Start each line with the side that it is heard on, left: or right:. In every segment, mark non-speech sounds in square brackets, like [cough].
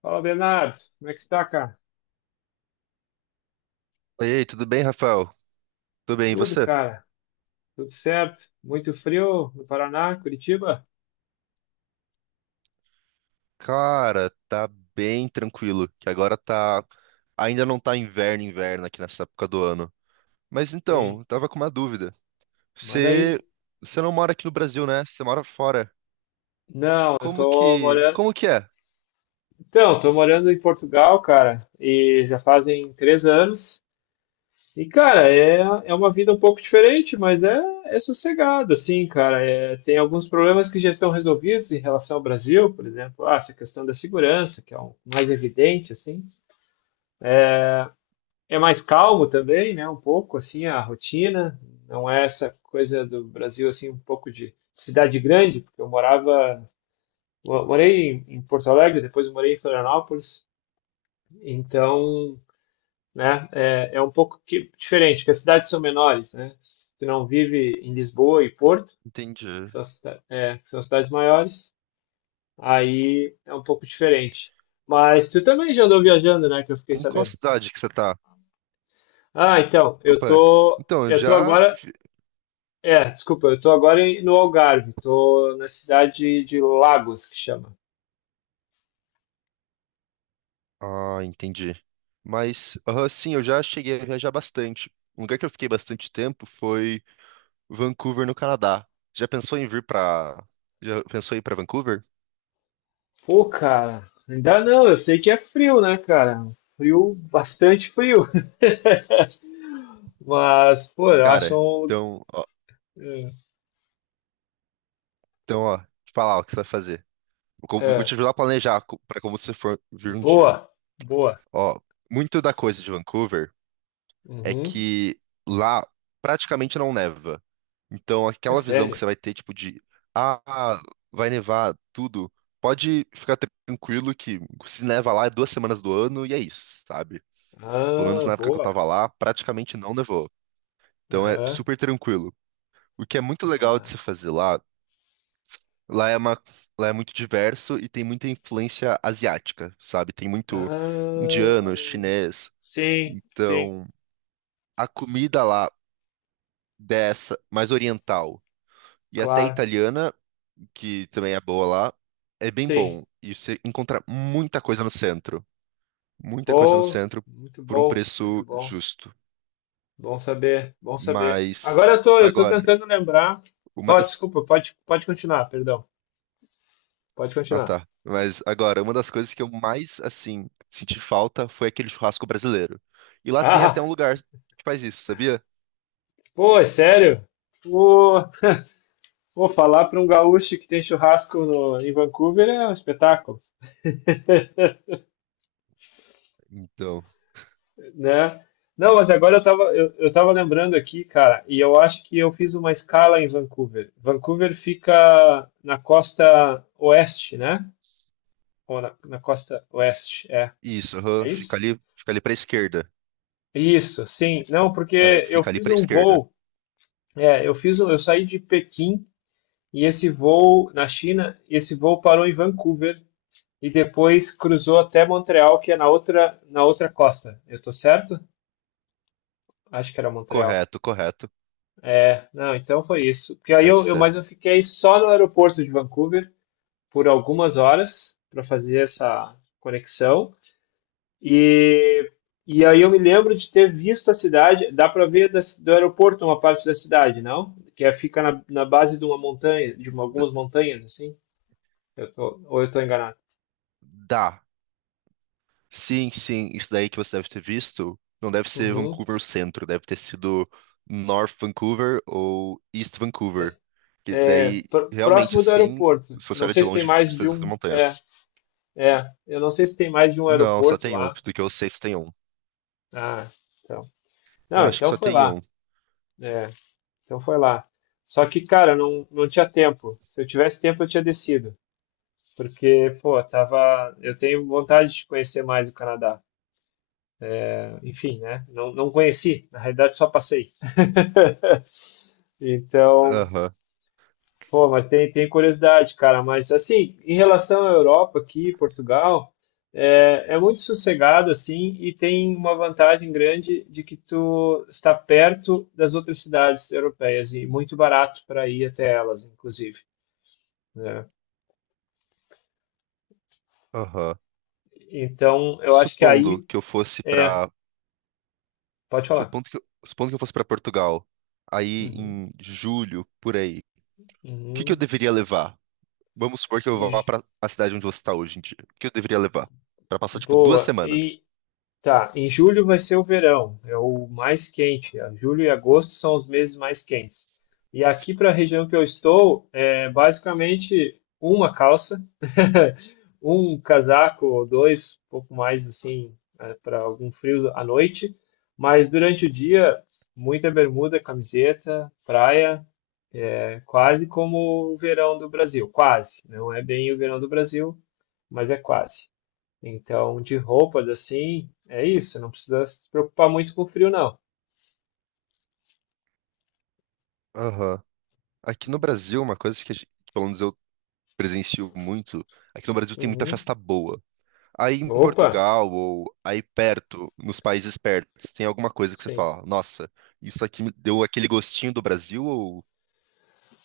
left: Fala, Bernardo. Como é que está, cara?
right: Ei, tudo bem, Rafael? Tudo bem, e
left: Tudo,
right: você?
left: cara. Tudo certo. Muito frio no Paraná, Curitiba?
right: Cara, tá bem tranquilo, que agora tá... Ainda não tá inverno aqui nessa época do ano. Mas então,
left: Sim.
right: eu tava com uma dúvida.
left: Manda
right: Você...
left: aí.
right: Você não mora aqui no Brasil, né? Você mora fora.
left: Não, eu tô morando.
right: Como que é?
left: Então, tô morando em Portugal, cara, e já fazem 3 anos. E, cara, é uma vida um pouco diferente, mas é sossegado, assim, cara. É, tem alguns problemas que já estão resolvidos em relação ao Brasil, por exemplo, ah, essa questão da segurança, que é o mais evidente, assim. É mais calmo também, né? Um pouco assim a rotina, não é essa coisa do Brasil assim um pouco de cidade grande, porque eu morava, morei em Porto Alegre, depois eu morei em Florianópolis, então, né? É um pouco que, diferente, porque as cidades são menores, né? Se tu não vive em Lisboa e Porto, que
right: Entendi.
left: são, que são as cidades maiores, aí é um pouco diferente. Mas tu também já andou viajando, né? Que eu fiquei
right: Em qual
left: sabendo.
right: cidade que você tá?
left: Ah, então, eu
right: Opa,
left: tô,
right: então,
left: eu tô agora. Desculpa, eu tô agora no Algarve, tô na cidade de Lagos, que chama.
right: Ah, entendi. Mas, aham, sim, eu já cheguei a viajar bastante. Um lugar que eu fiquei bastante tempo foi Vancouver, no Canadá. Já pensou em vir pra. Já pensou em ir pra Vancouver?
left: Pô, cara, ainda não, eu sei que é frio, né, cara? Frio, bastante frio. [laughs] Mas, pô, eu acho
right: Cara,
left: um.
right: então, ó,
left: É,
right: então, ó, te falar o que você vai fazer. Vou te
left: é,
right: ajudar a pra como você for vir um dia.
left: Boa, boa.
right: Ó, muito da coisa de Vancouver é
left: Uhum,
right: que lá praticamente não neva. Então,
left: é
right: aquela visão que
left: sério.
right: você vai ter, tipo, de ah, vai nevar tudo, pode ficar tranquilo que, se neva lá, é 2 semanas do ano e é isso, sabe? Pelo menos
left: Ah,
right: na época que eu
left: boa.
right: tava lá, praticamente não nevou. Então é
left: Aham,
right: super tranquilo. O que é muito legal de se
left: mas.
right: fazer lá, lá é uma, lá é muito diverso e tem muita influência asiática, sabe? Tem muito indiano,
left: Ah,
right: chinês.
left: sim, sim,
right: Então, a comida lá dessa, mais oriental e até
left: claro.
right: italiana, que também é boa lá, é bem
left: Sim,
right: bom. E você encontra muita coisa no centro, muita coisa no
left: pô,
right: centro
left: muito
right: por um
left: bom, muito
right: preço
left: bom.
right: justo.
left: Bom saber, bom saber.
right: Mas
left: Agora eu tô
right: agora,
left: tentando lembrar.
right: uma
left: Pode,
right: das
left: desculpa, pode continuar, perdão. Pode
right: Ah,
left: continuar.
right: tá. Mas agora, uma das coisas que eu mais, assim, senti falta foi aquele churrasco brasileiro. E lá tem até
left: Ah,
right: um lugar que faz isso, sabia?
left: pô, é sério? Pô, pô, falar para um gaúcho que tem churrasco no, em Vancouver é um espetáculo,
right: Então,
left: né? Não, mas agora eu tava lembrando aqui, cara, e eu acho que eu fiz uma escala em Vancouver. Vancouver fica na costa oeste, né? Ou na costa oeste, é.
right: isso,
left: É
right: aham,
left: isso?
right: fica ali pra esquerda.
left: Isso, sim. Não,
right: É,
left: porque eu
right: fica ali
left: fiz
right: pra
left: um
right: esquerda.
left: voo. É, eu saí de Pequim e esse voo na China, esse voo parou em Vancouver e depois cruzou até Montreal, que é na outra costa. Eu tô certo? Acho que era Montreal.
right: Correto, correto.
left: Não, então foi isso. Porque aí
right: Deve ser.
left: mas eu fiquei só no aeroporto de Vancouver por algumas horas para fazer essa conexão. E, e aí eu me lembro de ter visto a cidade. Dá para ver do aeroporto uma parte da cidade, não? Que é, fica na base de uma montanha,
right: D-
left: algumas montanhas assim. Eu tô, ou eu estou enganado.
right: dá. Sim, sim, isso daí que você deve ter visto não deve ser
left: Uhum.
right: Vancouver Centro, deve ter sido North Vancouver ou East Vancouver.
left: É,
right: Que daí, realmente,
left: Próximo do
right: assim,
left: aeroporto.
right: se
left: Eu
right: você
left: não
right: olha
left: sei
right: de
left: se tem
right: longe, fica
left: mais de
right: essas
left: um. É,
right: montanhas.
left: é. Eu não sei se tem mais de um
right: Não, só
left: aeroporto
right: tem um.
left: lá.
right: Do que eu sei, só tem um.
left: Ah, então.
right: Eu
left: Não,
right: acho que
left: então
right: só
left: foi
right: tem
left: lá.
right: um.
left: É, então foi lá. Só que, cara, não, não tinha tempo. Se eu tivesse tempo, eu tinha descido. Porque, pô, tava. Eu tenho vontade de conhecer mais o Canadá. É, enfim, né? Não, não conheci. Na realidade, só passei. [laughs] Então,
right: Aham,
left: pô, mas tem curiosidade, cara. Mas assim, em relação à Europa aqui, Portugal, é muito sossegado assim e tem uma vantagem grande de que tu está perto das outras cidades europeias e muito barato para ir até elas, inclusive, né?
right: aham.
left: Então, eu acho que
right: Supondo
left: aí
right: que eu fosse
left: é,
right: pra.
left: pode falar.
right: Supondo que eu fosse pra Portugal, aí
left: Uhum,
right: em julho, por aí, o que que eu
left: uhum.
right: deveria levar? Vamos supor que eu
left: E,
right: vá pra a cidade onde você está hoje em dia. O que eu deveria levar? Pra passar, tipo, duas
left: boa.
right: semanas.
left: Tá, em julho vai ser o verão, é o mais quente. A Julho e agosto são os meses mais quentes. E aqui para a região que eu estou, é basicamente uma calça, [laughs] um casaco ou dois, um pouco mais assim, para algum frio à noite. Mas durante o dia, muita bermuda, camiseta, praia, é quase como o verão do Brasil. Quase, não é bem o verão do Brasil, mas é quase. Então, de roupas assim, é isso, não precisa se preocupar muito com frio, não.
right: Aham. Aqui no Brasil, uma coisa que, a gente- pelo menos eu presencio muito, aqui no Brasil tem muita
left: Uhum.
right: festa boa. Aí em
left: Opa,
right: Portugal ou aí perto, nos países pertos, tem alguma coisa que você
left: sim.
right: fala, nossa, isso aqui me deu aquele gostinho do Brasil ou...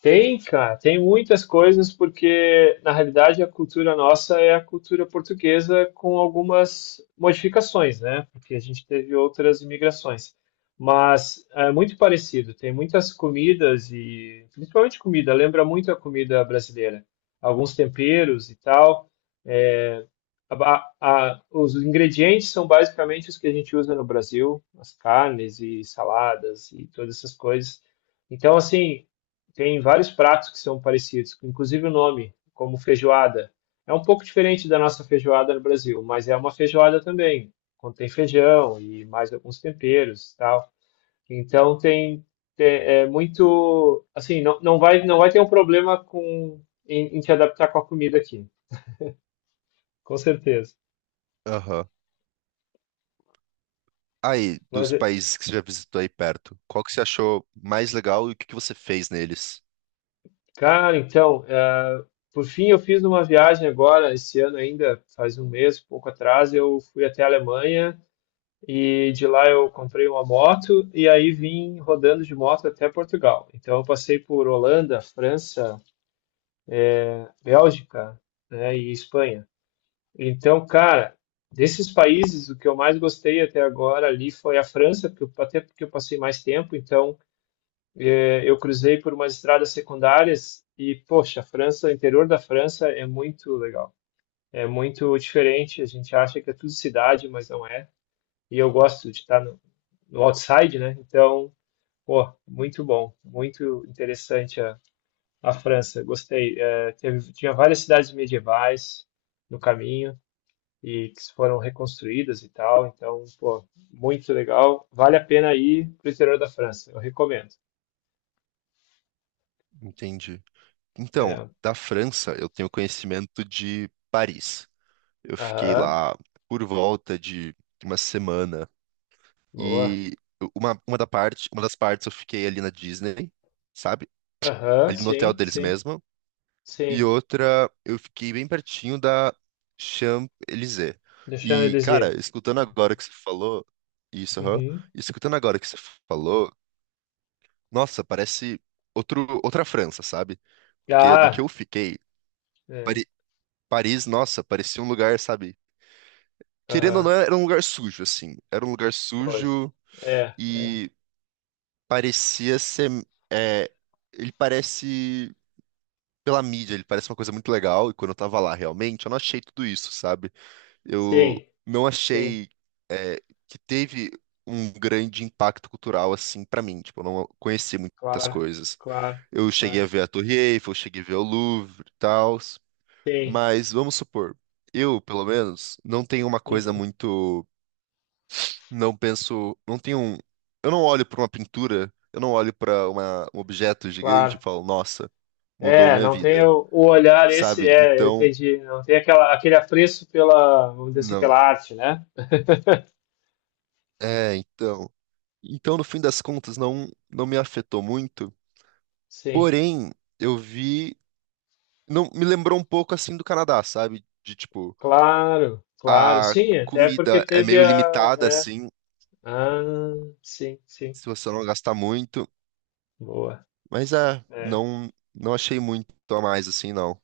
left: Tem, cara, tem muitas coisas, porque na realidade a cultura nossa é a cultura portuguesa com algumas modificações, né? Porque a gente teve outras imigrações. Mas é muito parecido, tem muitas comidas e principalmente comida, lembra muito a comida brasileira. Alguns temperos e tal. Os ingredientes são basicamente os que a gente usa no Brasil, as carnes e saladas e todas essas coisas. Então, assim, tem vários pratos que são parecidos, inclusive o nome, como feijoada. É um pouco diferente da nossa feijoada no Brasil, mas é uma feijoada também. Contém feijão e mais alguns temperos, e tal. Então tem, é muito, assim, não, não vai ter um problema com em te adaptar com a comida aqui, com certeza.
right: Aham. Aí,
left: Mas
right: dos países que você já visitou aí perto, qual que você achou mais legal e o que que você fez neles?
left: cara, então, por fim, eu fiz uma viagem agora, esse ano ainda, faz um mês, pouco atrás, eu fui até a Alemanha e de lá eu comprei uma moto e aí vim rodando de moto até Portugal. Então, eu passei por Holanda, França, Bélgica, né, e Espanha. Então, cara, desses países, o que eu mais gostei até agora ali foi a França, porque até porque eu passei mais tempo, então. Eu cruzei por umas estradas secundárias e, poxa, a França, o interior da França é muito legal. É muito diferente, a gente acha que é tudo cidade, mas não é. E eu gosto de estar no outside, né? Então, pô, muito bom, muito interessante a França, gostei. É, teve, tinha várias cidades medievais no caminho e que foram reconstruídas e tal, então, pô, muito legal. Vale a pena ir pro interior da França, eu recomendo.
right: Entendi. Então,
left: É,
right: da França, eu tenho conhecimento de Paris. Eu fiquei
left: aham,
right: lá por volta de uma semana
left: boa.
right: e uma das partes eu fiquei ali na Disney, sabe?
left: Aham,
right: Ali no hotel
left: sim,
right: deles
left: sim,
right: mesmo. E
left: sim.
right: outra, eu fiquei bem pertinho da Champs-Élysées.
left: Deixando eu
right: E,
left: dizer.
right: cara, escutando agora que você falou, isso, aham,
left: Uhum.
right: e escutando agora que você falou, nossa, parece outra França, sabe? Porque do que
left: Ah,
right: eu fiquei,
left: é,
right: Pari- Paris, nossa, parecia um lugar, sabe? Querendo ou
left: aham,
right: não, era um lugar sujo, assim. Era um lugar
left: pois.
right: sujo
left: É, é.
right: e parecia ser. É, ele parece. Pela mídia, ele parece uma coisa muito legal, e quando eu tava lá, realmente, eu não achei tudo isso, sabe? Eu
left: Sim,
right: não
left: sim,
right: achei que teve um grande impacto cultural assim pra mim. Tipo, eu não conheci muitas
left: claro,
right: coisas.
left: claro,
right: Eu cheguei
left: claro.
right: a ver a Torre Eiffel, cheguei a ver o Louvre e tal,
left: Sim,
right: mas vamos supor, eu, pelo menos, não tenho uma coisa
left: uhum,
right: muito, não penso, não tenho um, eu não olho pra uma pintura, eu não olho pra um objeto gigante e
left: claro.
right: falo, nossa, mudou
left: É,
right: minha
left: não tem
right: vida,
left: o olhar esse,
right: sabe?
left: é, eu
right: Então,
left: entendi. Não tem aquela, aquele apreço pela, vamos dizer assim,
right: não.
left: pela arte, né? [laughs]
right: É, então, então no fim das contas não me afetou muito.
left: Sim,
right: Porém, eu vi. Não, me lembrou um pouco assim do Canadá, sabe? De tipo,
left: claro, claro.
right: a
left: Sim, até porque
right: comida é
left: teve
right: meio
left: a.
right: limitada,
left: É,
right: assim,
left: ah, sim, sim.
right: se você não gastar muito.
left: Boa.
right: Mas é,
left: É.
right: não, não achei muito a mais, assim, não.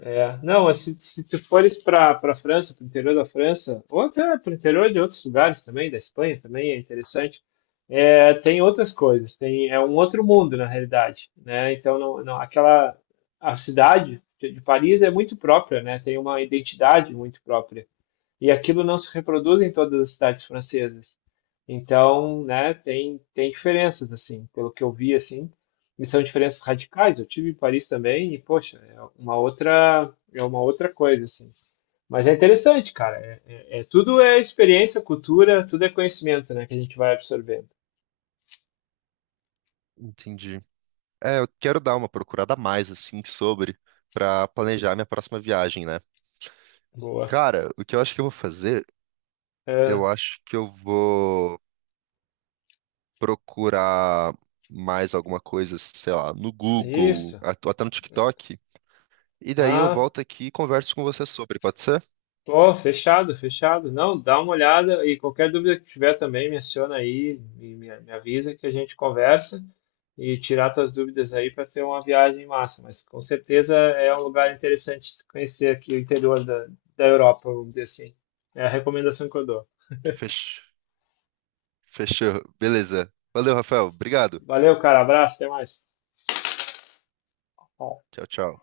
left: É, não, se tu fores para França, para o interior da França, ou até para o interior de outros lugares também, da Espanha também é interessante, é, tem outras coisas, tem, é um outro mundo na realidade, né? Então, não, não, aquela, a cidade de Paris é muito própria, né? Tem uma identidade muito própria, e aquilo não se reproduz em todas as cidades francesas. Então, né, tem, diferenças, assim, pelo que eu vi, assim, e são diferenças radicais. Eu tive em Paris também e, poxa, é uma outra coisa, assim. Mas é interessante, cara. Tudo é experiência, cultura, tudo é conhecimento, né, que a gente vai absorvendo.
right: Entendi. É, eu quero dar uma procurada a mais, assim, sobre, pra planejar minha próxima viagem, né?
left: Boa.
right: Cara, o que eu acho que eu vou fazer,
left: É,
right: eu acho que eu vou procurar mais alguma coisa, sei lá, no
left: é
right: Google,
left: isso.
right: até no TikTok. E daí eu
left: Ah,
right: volto aqui e converso com você sobre, pode ser?
left: pô, fechado, fechado. Não, dá uma olhada e qualquer dúvida que tiver também, menciona aí e me avisa que a gente conversa e tirar tuas dúvidas aí para ter uma viagem massa. Mas com certeza é um lugar interessante de se conhecer aqui o interior da Europa, vamos dizer assim. É a recomendação que eu dou.
right: Fech... Fechou. Beleza. Valeu, Rafael. Obrigado.
left: Valeu, cara. Abraço, até mais. Ó,
right: Tchau, tchau.